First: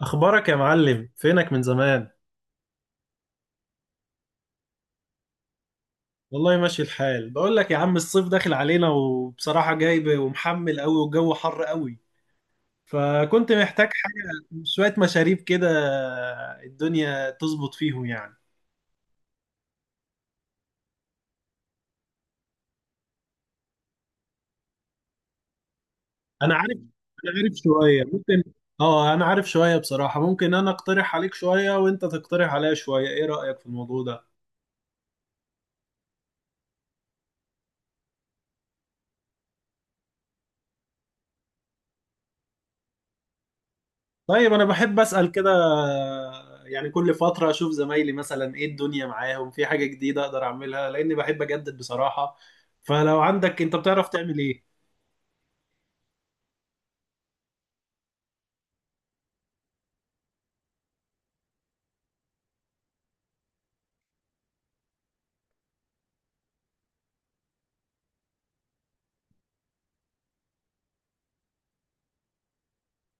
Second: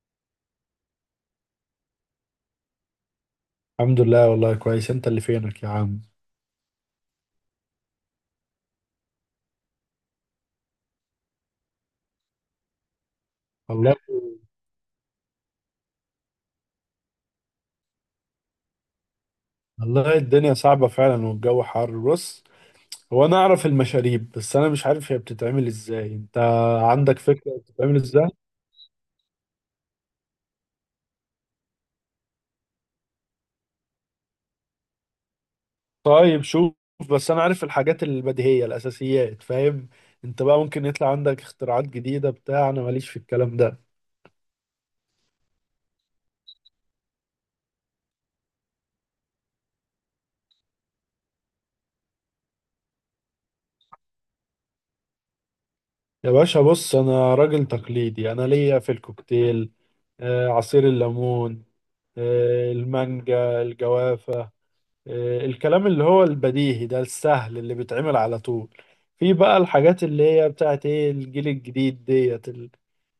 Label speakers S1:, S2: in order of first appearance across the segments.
S1: اخبارك يا معلم، فينك من زمان؟
S2: الحمد لله، والله كويس. انت اللي فينك يا عم؟
S1: والله ماشي الحال. بقول لك يا عم، الصيف داخل علينا وبصراحة جايب ومحمل قوي والجو حر قوي. فكنت محتاج
S2: والله
S1: حاجة، شوية مشاريب كده الدنيا تظبط فيهم يعني.
S2: والله الدنيا صعبة فعلا والجو حر. بص، هو انا اعرف المشاريب بس انا مش عارف هي بتتعمل ازاي. انت
S1: انا عارف
S2: عندك
S1: انا عارف
S2: فكرة بتتعمل
S1: شوية
S2: ازاي؟
S1: ممكن. اه انا عارف شوية بصراحة. ممكن انا اقترح عليك شوية وانت تقترح عليا شوية، ايه رأيك في الموضوع ده؟
S2: طيب شوف، بس انا عارف الحاجات البديهية الاساسيات، فاهم؟ انت بقى ممكن يطلع عندك اختراعات جديدة بتاع، انا ماليش في الكلام ده.
S1: طيب انا بحب اسال كده. يعني كل فتره اشوف زمايلي مثلا ايه الدنيا معاهم في حاجه جديده اقدر اعملها، لاني بحب اجدد بصراحه. فلو عندك انت بتعرف تعمل ايه؟
S2: يا باشا بص، انا راجل تقليدي. انا ليا في الكوكتيل عصير الليمون، المانجا، الجوافة، الكلام اللي هو البديهي ده، السهل اللي بيتعمل على طول. في بقى الحاجات اللي هي بتاعت ايه، الجيل الجديد ديت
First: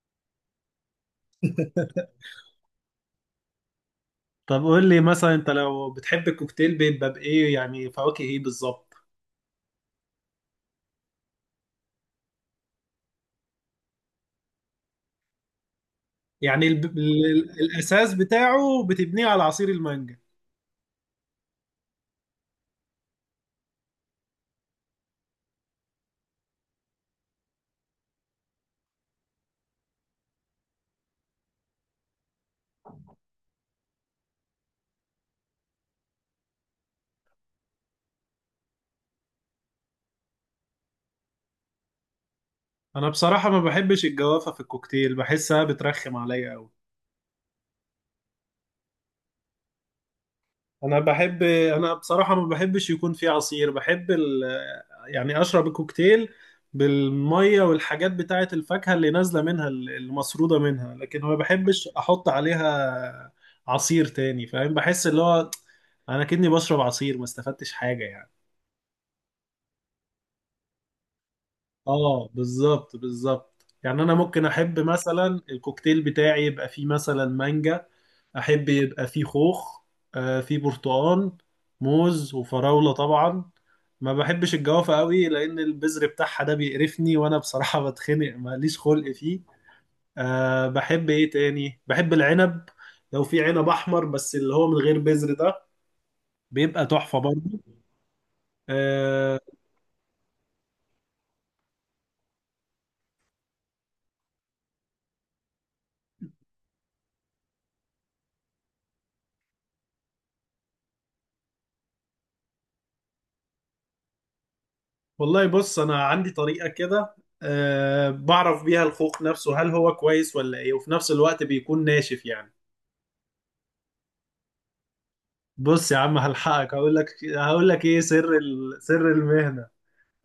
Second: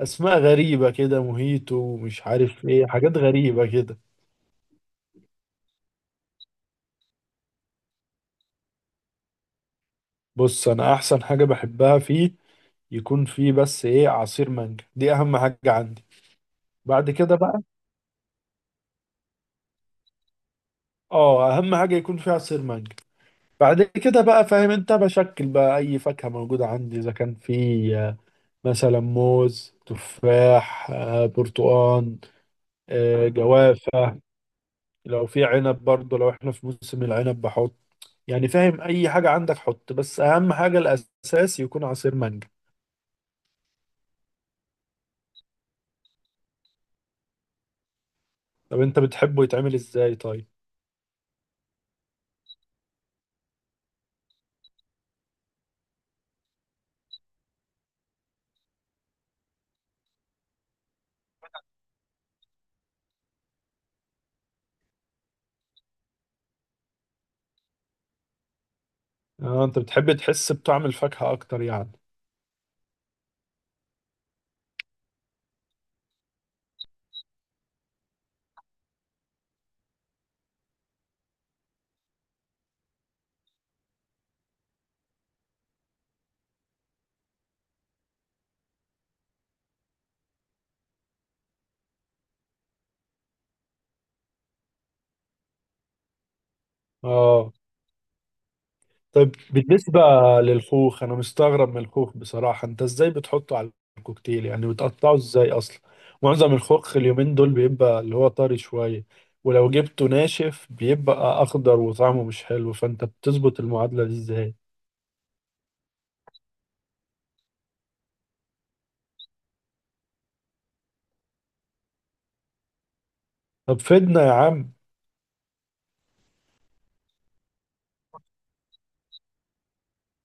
S2: اسماء غريبة كده، موهيتو ومش عارف ايه، حاجات غريبة كده.
S1: طب قول لي مثلا انت لو بتحب الكوكتيل بيبقى بايه، يعني فواكه ايه بالظبط؟
S2: بص، انا احسن حاجة بحبها فيه يكون فيه بس ايه، عصير مانجا، دي اهم حاجة عندي.
S1: يعني ال
S2: بعد كده
S1: ال
S2: بقى،
S1: الاساس بتاعه بتبنيه على عصير المانجا.
S2: اه اهم حاجة يكون فيه عصير مانجا. بعد كده بقى فاهم انت، بشكل بقى اي فاكهة موجودة عندي، اذا كان فيه مثلا موز، تفاح، برتقال، جوافة، لو في عنب برضه، لو احنا في موسم العنب بحط. يعني فاهم، اي حاجة عندك حط، بس اهم حاجة الاساس يكون عصير مانجا.
S1: انا بصراحه ما بحبش الجوافه في الكوكتيل، بحسها بترخم عليا قوي.
S2: طب انت بتحبه يتعمل ازاي طيب؟
S1: انا بصراحة ما بحبش يكون فيه عصير. بحب يعني اشرب الكوكتيل بالمية والحاجات بتاعة الفاكهة اللي نازلة منها، اللي مسرودة منها، لكن ما بحبش احط عليها عصير تاني. فاهم بحس اللي هو انا كأني بشرب عصير، ما استفدتش حاجة يعني.
S2: اه انت بتحب تحس بطعم الفاكهة اكتر يعني.
S1: اه بالظبط بالظبط. يعني انا ممكن احب مثلا الكوكتيل بتاعي يبقى فيه مثلا مانجا، احب يبقى فيه خوخ، فيه برتقان، موز وفراولة طبعا. ما بحبش الجوافة قوي لان البذر بتاعها ده بيقرفني، وانا بصراحة بتخنق ماليش خلق فيه. بحب ايه تاني؟ بحب العنب. لو في عنب احمر بس اللي هو من غير بذر ده، بيبقى تحفة
S2: اه.
S1: برضه.
S2: طب
S1: آه،
S2: بالنسبة للخوخ، انا مستغرب من الخوخ بصراحة. انت ازاي بتحطه على الكوكتيل؟ يعني بتقطعه ازاي اصلا؟ معظم الخوخ اليومين دول بيبقى اللي هو طري شوية، ولو جبته ناشف بيبقى اخضر وطعمه مش حلو، فانت بتظبط المعادلة دي ازاي؟
S1: والله بص انا عندي طريقه كده. بعرف بيها الخوخ نفسه هل هو كويس ولا ايه، وفي نفس الوقت بيكون ناشف يعني.
S2: طب فيدنا يا عم.
S1: بص يا عم هلحقك هقول لك. هقول لك ايه سر سر المهنه.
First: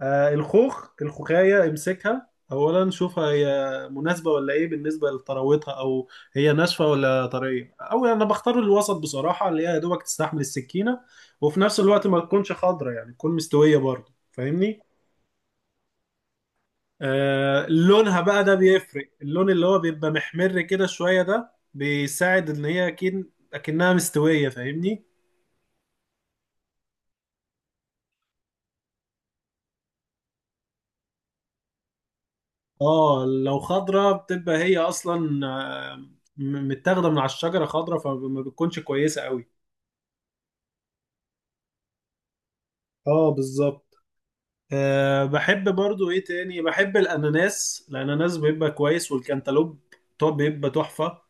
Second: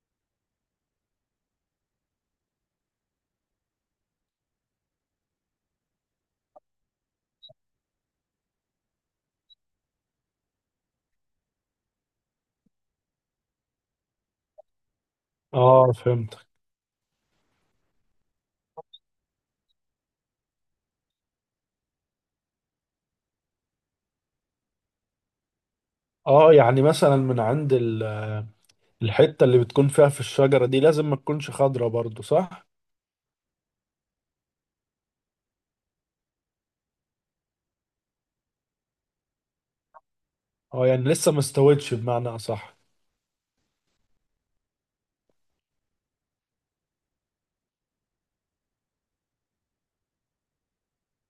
S1: الخوخ الخوخايه امسكها اولا، شوفها هي مناسبه ولا ايه بالنسبه لطراوتها، او هي ناشفه ولا طريه. او انا بختار الوسط بصراحه، اللي هي يا دوبك تستحمل السكينه، وفي نفس الوقت ما تكونش خضره يعني تكون مستويه برضه، فاهمني؟
S2: اه فهمتك.
S1: لونها بقى ده بيفرق. اللون اللي هو بيبقى محمر كده شوية ده بيساعد ان هي اكيد اكنها مستوية، فاهمني؟
S2: اه يعني مثلا من عند الحتة اللي بتكون فيها في الشجرة دي لازم ما تكونش خضرة برضو، صح؟
S1: اه لو خضرة بتبقى هي اصلا متاخدة من على الشجرة خضرة، فما بتكونش كويسة قوي.
S2: اه يعني لسه ما استوتش بمعنى اصح.
S1: اه بالظبط. بحب برضو ايه تاني. بحب الاناناس، الاناناس بيبقى كويس، والكنتالوب طب بيبقى تحفة.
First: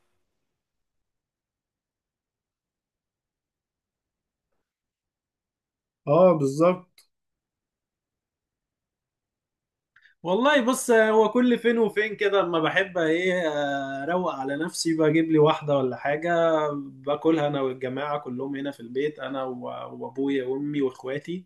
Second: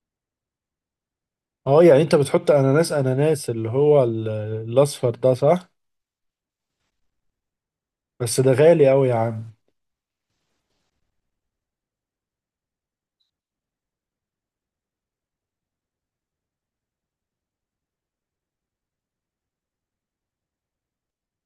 S2: اه يعني انت بتحط اناناس، الاصفر ده، صح؟
S1: اه بالظبط.
S2: بس ده غالي قوي يا عم.
S1: والله بص هو كل فين وفين كده، اما بحب ايه اروق على نفسي بجيب لي واحده ولا حاجه، باكلها انا والجماعه كلهم هنا في البيت، انا وابويا وامي واخواتي.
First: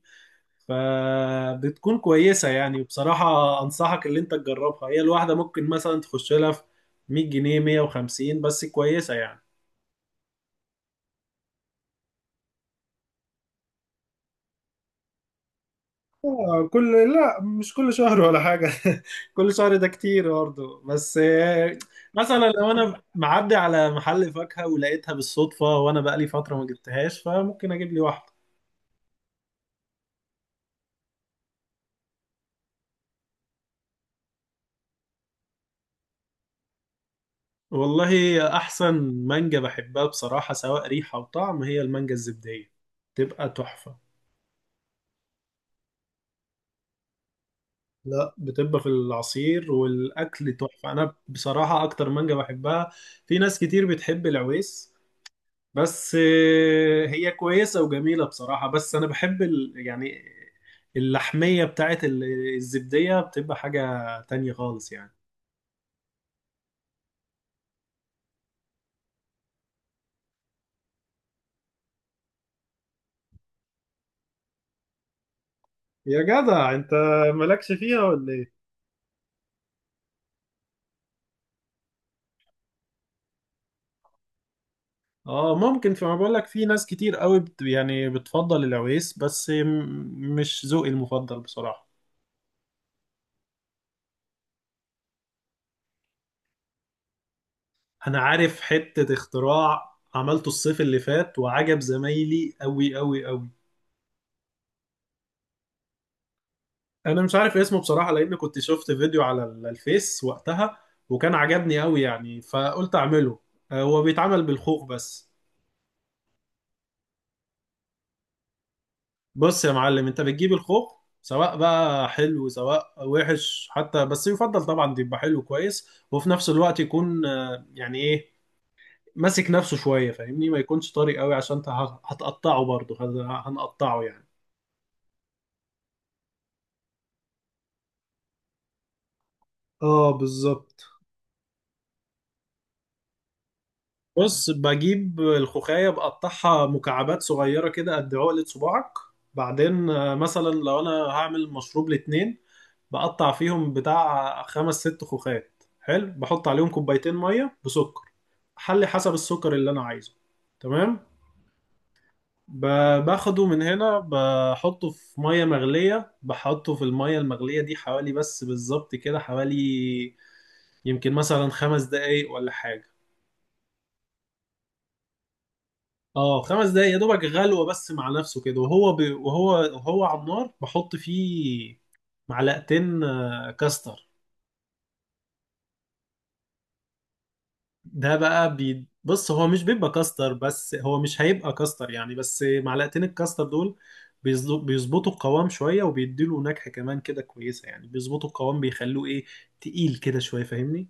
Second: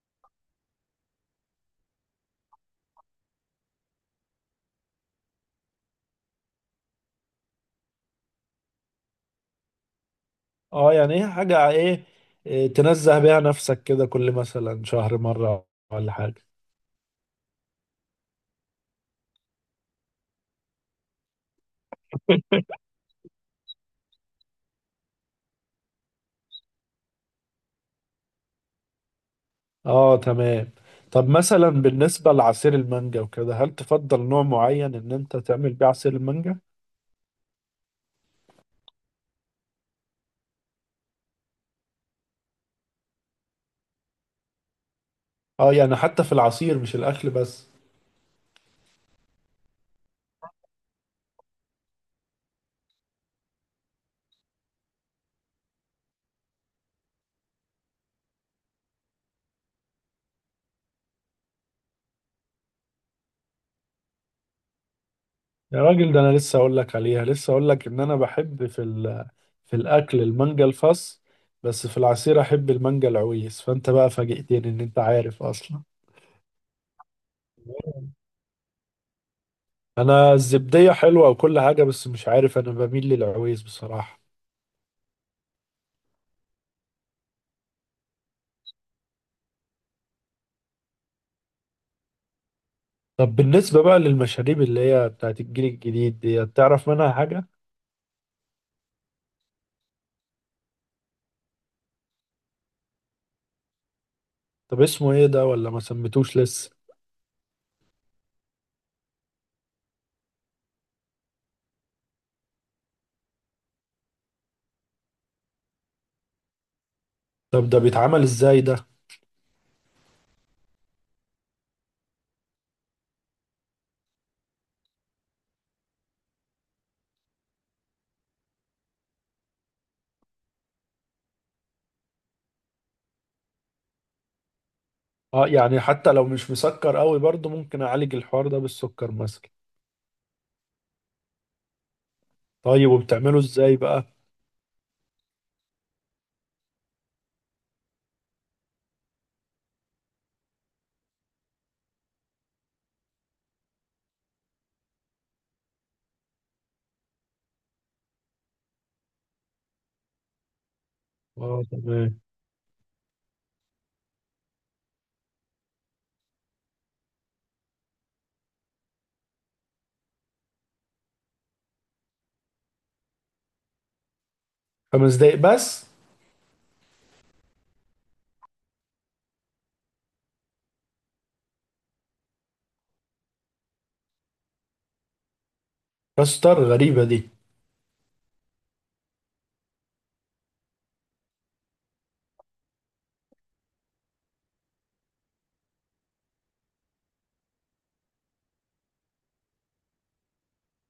S1: فبتكون كويسه يعني. وبصراحه انصحك اللي انت تجربها، هي الواحده ممكن مثلا تخش لها في 100 جنيه 150، بس كويسه يعني.
S2: اه يعني ايه حاجة ايه، إيه، آه، تنزه بيها نفسك كده كل مثلا شهر مرة، ولا حاجة.
S1: آه، كل لا مش كل شهر ولا حاجة كل شهر ده كتير برضه، بس مثلا لو انا معدي على محل فاكهة ولقيتها بالصدفة، وانا بقالي فترة ما جبتهاش، فممكن اجيب لي واحدة.
S2: اه تمام. طب مثلا بالنسبة لعصير المانجا وكده، هل تفضل نوع معين ان انت تعمل بيه عصير المانجا؟
S1: والله احسن مانجا بحبها بصراحة، سواء ريحة وطعم، هي المانجا الزبدية تبقى تحفة.
S2: اه يعني حتى في العصير، مش الاكل بس؟
S1: لا، بتبقى في العصير والاكل تحفة، انا بصراحة اكتر مانجا بحبها. في ناس كتير بتحب العويس، بس هي كويسة وجميلة بصراحة، بس أنا بحب يعني اللحمية بتاعت الزبدية بتبقى حاجة تانية خالص يعني.
S2: يا راجل، ده انا لسه اقول لك عليها، لسه اقول لك ان انا بحب في في الاكل المانجا الفص، بس في العصير احب المانجا العويس، فانت بقى فاجئتني ان انت عارف اصلا.
S1: يا جدع انت، مالكش فيها ولا ايه؟
S2: انا الزبدية حلوة وكل حاجة، بس مش عارف، انا بميل للعويس بصراحة.
S1: اه ممكن. فما بقول لك في ناس كتير قوي يعني بتفضل العويس، بس مش ذوقي المفضل بصراحة.
S2: طب بالنسبة بقى للمشاريب اللي هي بتاعت الجيل الجديد دي، تعرف منها حاجة؟
S1: أنا عارف حتة اختراع عملته الصيف اللي فات وعجب زمايلي قوي قوي قوي.
S2: طب اسمه ايه ده، ولا ما سميتوش لسه؟
S1: انا مش عارف اسمه بصراحه، لان كنت شفت فيديو على الفيس وقتها وكان عجبني قوي يعني، فقلت اعمله. هو بيتعمل بالخوخ بس.
S2: طب ده بيتعمل ازاي ده؟
S1: بص يا معلم انت بتجيب الخوخ، سواء بقى حلو سواء وحش حتى، بس يفضل طبعا يبقى حلو كويس، وفي نفس الوقت يكون يعني ايه ماسك نفسه شويه، فاهمني؟ ما يكونش طري قوي، عشان انت هتقطعه برضه هنقطعه يعني.
S2: اه يعني حتى لو مش مسكر قوي برضه، ممكن اعالج الحوار ده بالسكر مثلا.
S1: اه بالظبط.
S2: طيب وبتعمله ازاي بقى؟
S1: بص بجيب الخوخاية بقطعها مكعبات صغيرة كده قد عقلة صباعك. بعدين مثلا لو أنا هعمل مشروب لاتنين، بقطع فيهم بتاع خمس ست خوخات. حلو، بحط عليهم كوبايتين مية بسكر، حلي حسب السكر اللي أنا عايزه. تمام.
S2: اه تمام.
S1: باخده من هنا بحطه في مية مغلية. بحطه في المية المغلية دي حوالي بس بالظبط كده، حوالي يمكن مثلا 5 دقايق ولا حاجة.
S2: خمس دقايق بس؟
S1: اه 5 دقايق يا دوبك، غلوه بس مع نفسه كده. وهو وهو على النار بحط فيه معلقتين كاستر.
S2: كستر؟ غريبة دي.
S1: ده بقى بص هو مش بيبقى كاستر، بس هو مش هيبقى كاستر يعني، بس معلقتين الكاستر دول بيظبطوا القوام شويه، وبيديله نكهه كمان كده كويسه يعني. بيظبطوا القوام بيخلوه ايه، تقيل كده شويه، فاهمني؟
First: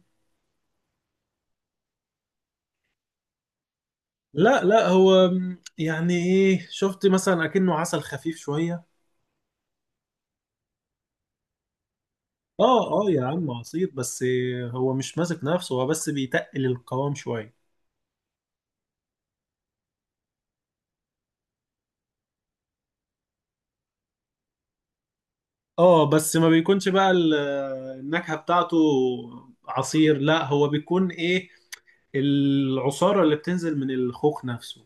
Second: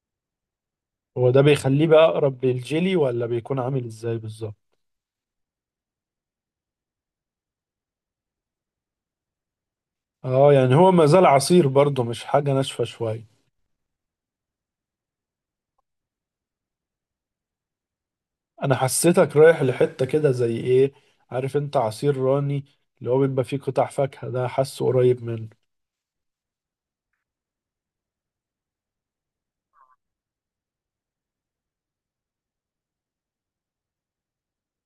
S2: هو ده بيخليه بقى اقرب للجيلي، ولا بيكون عامل ازاي
S1: لا
S2: بالظبط؟
S1: لا، هو يعني ايه شفت مثلا اكنه عسل خفيف شويه.
S2: اه يعني هو ما زال عصير برضه، مش حاجة ناشفة
S1: اه اه يا
S2: شوية.
S1: عم عصير بس، هو مش ماسك نفسه، هو بس بيتقل القوام شوية.
S2: انا حسيتك رايح لحتة كده زي ايه، عارف انت عصير راني، اللي هو بيبقى فيه قطع فاكهة ده، حاسه قريب منه.
S1: اه بس ما بيكونش بقى النكهة بتاعته عصير. لا هو بيكون ايه، العصارة اللي بتنزل من الخوخ نفسه.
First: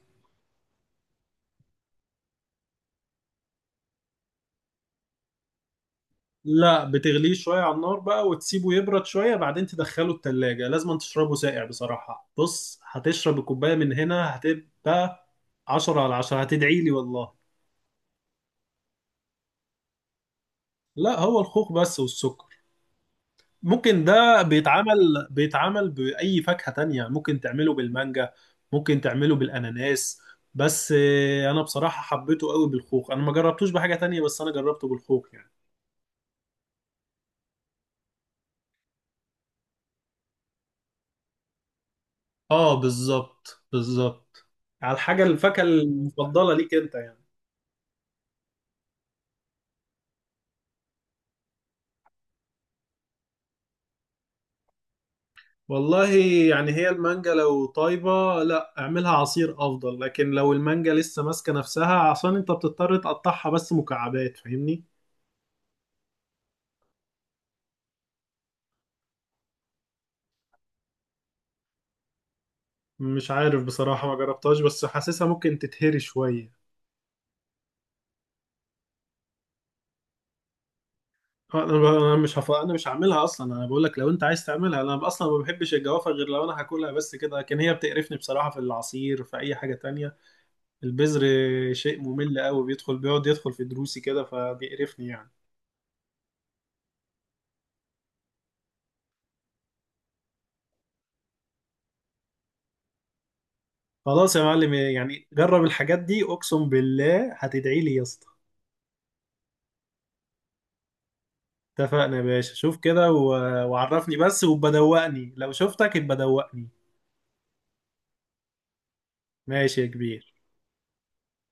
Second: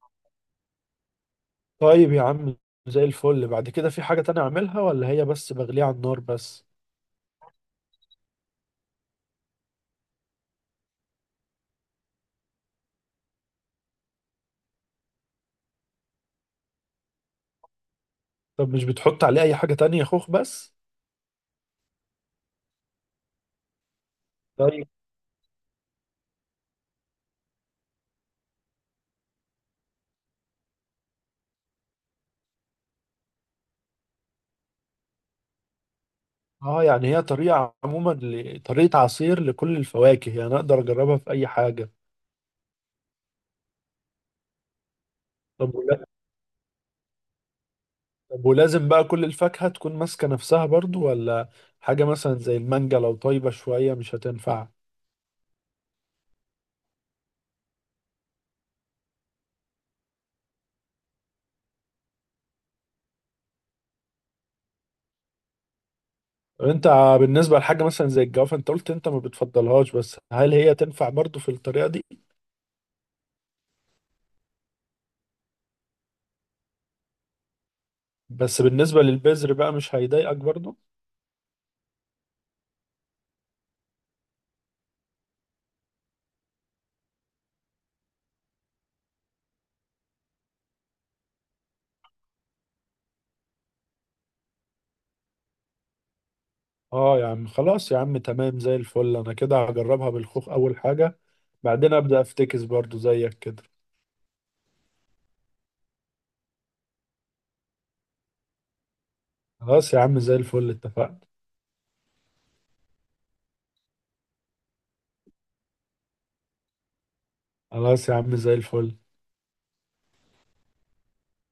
S2: طيب يا عم، زي الفل. بعد كده في حاجة تانية اعملها، ولا هي بس بغليها على النار بس؟
S1: لا بتغليه شوية على النار بقى، وتسيبه يبرد شوية، بعدين تدخله التلاجة. لازم تشربه ساقع بصراحة. بص هتشرب الكوباية من هنا هتبقى 10 على 10، هتدعي لي والله.
S2: طب مش بتحط عليه اي حاجة تانية، خوخ بس؟
S1: لا هو الخوخ بس والسكر. ممكن ده
S2: طيب.
S1: بيتعمل بأي فاكهة تانية. ممكن تعمله بالمانجا، ممكن تعمله بالأناناس، بس أنا بصراحة حبيته قوي بالخوخ، أنا ما جربتوش بحاجة تانية، بس أنا جربته بالخوخ يعني.
S2: اه يعني هي طريقة عموما طريقة عصير لكل الفواكه، يعني اقدر اجربها في اي حاجة.
S1: آه بالظبط بالظبط، على الحاجة الفاكهة
S2: طب ولا...
S1: المفضلة ليك أنت يعني.
S2: طب ولازم بقى كل الفاكهة تكون ماسكة نفسها برضو، ولا حاجة مثلا زي المانجا لو طيبة شوية مش هتنفع؟
S1: والله يعني هي المانجا لو طيبة لا اعملها عصير أفضل، لكن لو المانجا لسه ماسكة نفسها عشان أنت بتضطر تقطعها بس مكعبات، فاهمني؟
S2: طب انت بالنسبة لحاجة مثلا زي الجوافة، انت قلت انت ما بتفضلهاش، بس هل هي تنفع برضو في الطريقة دي؟
S1: مش عارف بصراحة ما جربتهاش، بس حاسسها ممكن تتهري شوية.
S2: بس بالنسبة للبذر بقى، مش هيضايقك برضو؟
S1: آه، انا ب- أنا مش هف... انا مش هعملها اصلا، انا بقول لك لو انت عايز تعملها. انا اصلا ما بحبش الجوافة غير لو انا هاكلها بس كده، لكن هي بتقرفني بصراحة في العصير في اي حاجة تانية. البذر شيء ممل قوي، بيدخل بيقعد يدخل في دروسي كده، فبيقرفني يعني.
S2: اه يا عم خلاص يا عم، تمام زي الفل. انا كده هجربها بالخوخ اول حاجة، بعدين ابدأ افتكس برضو زيك كده.
S1: خلاص يا معلم، يعني جرب الحاجات دي اقسم بالله هتدعي لي يا اسطى.
S2: خلاص يا عم زي الفل، اتفقنا.
S1: اتفقنا يا باشا. شوف كده وعرفني بس، وبدوقني لو شفتك يبقى دوقني.
S2: خلاص يا عم زي الفل.
S1: ماشي يا كبير.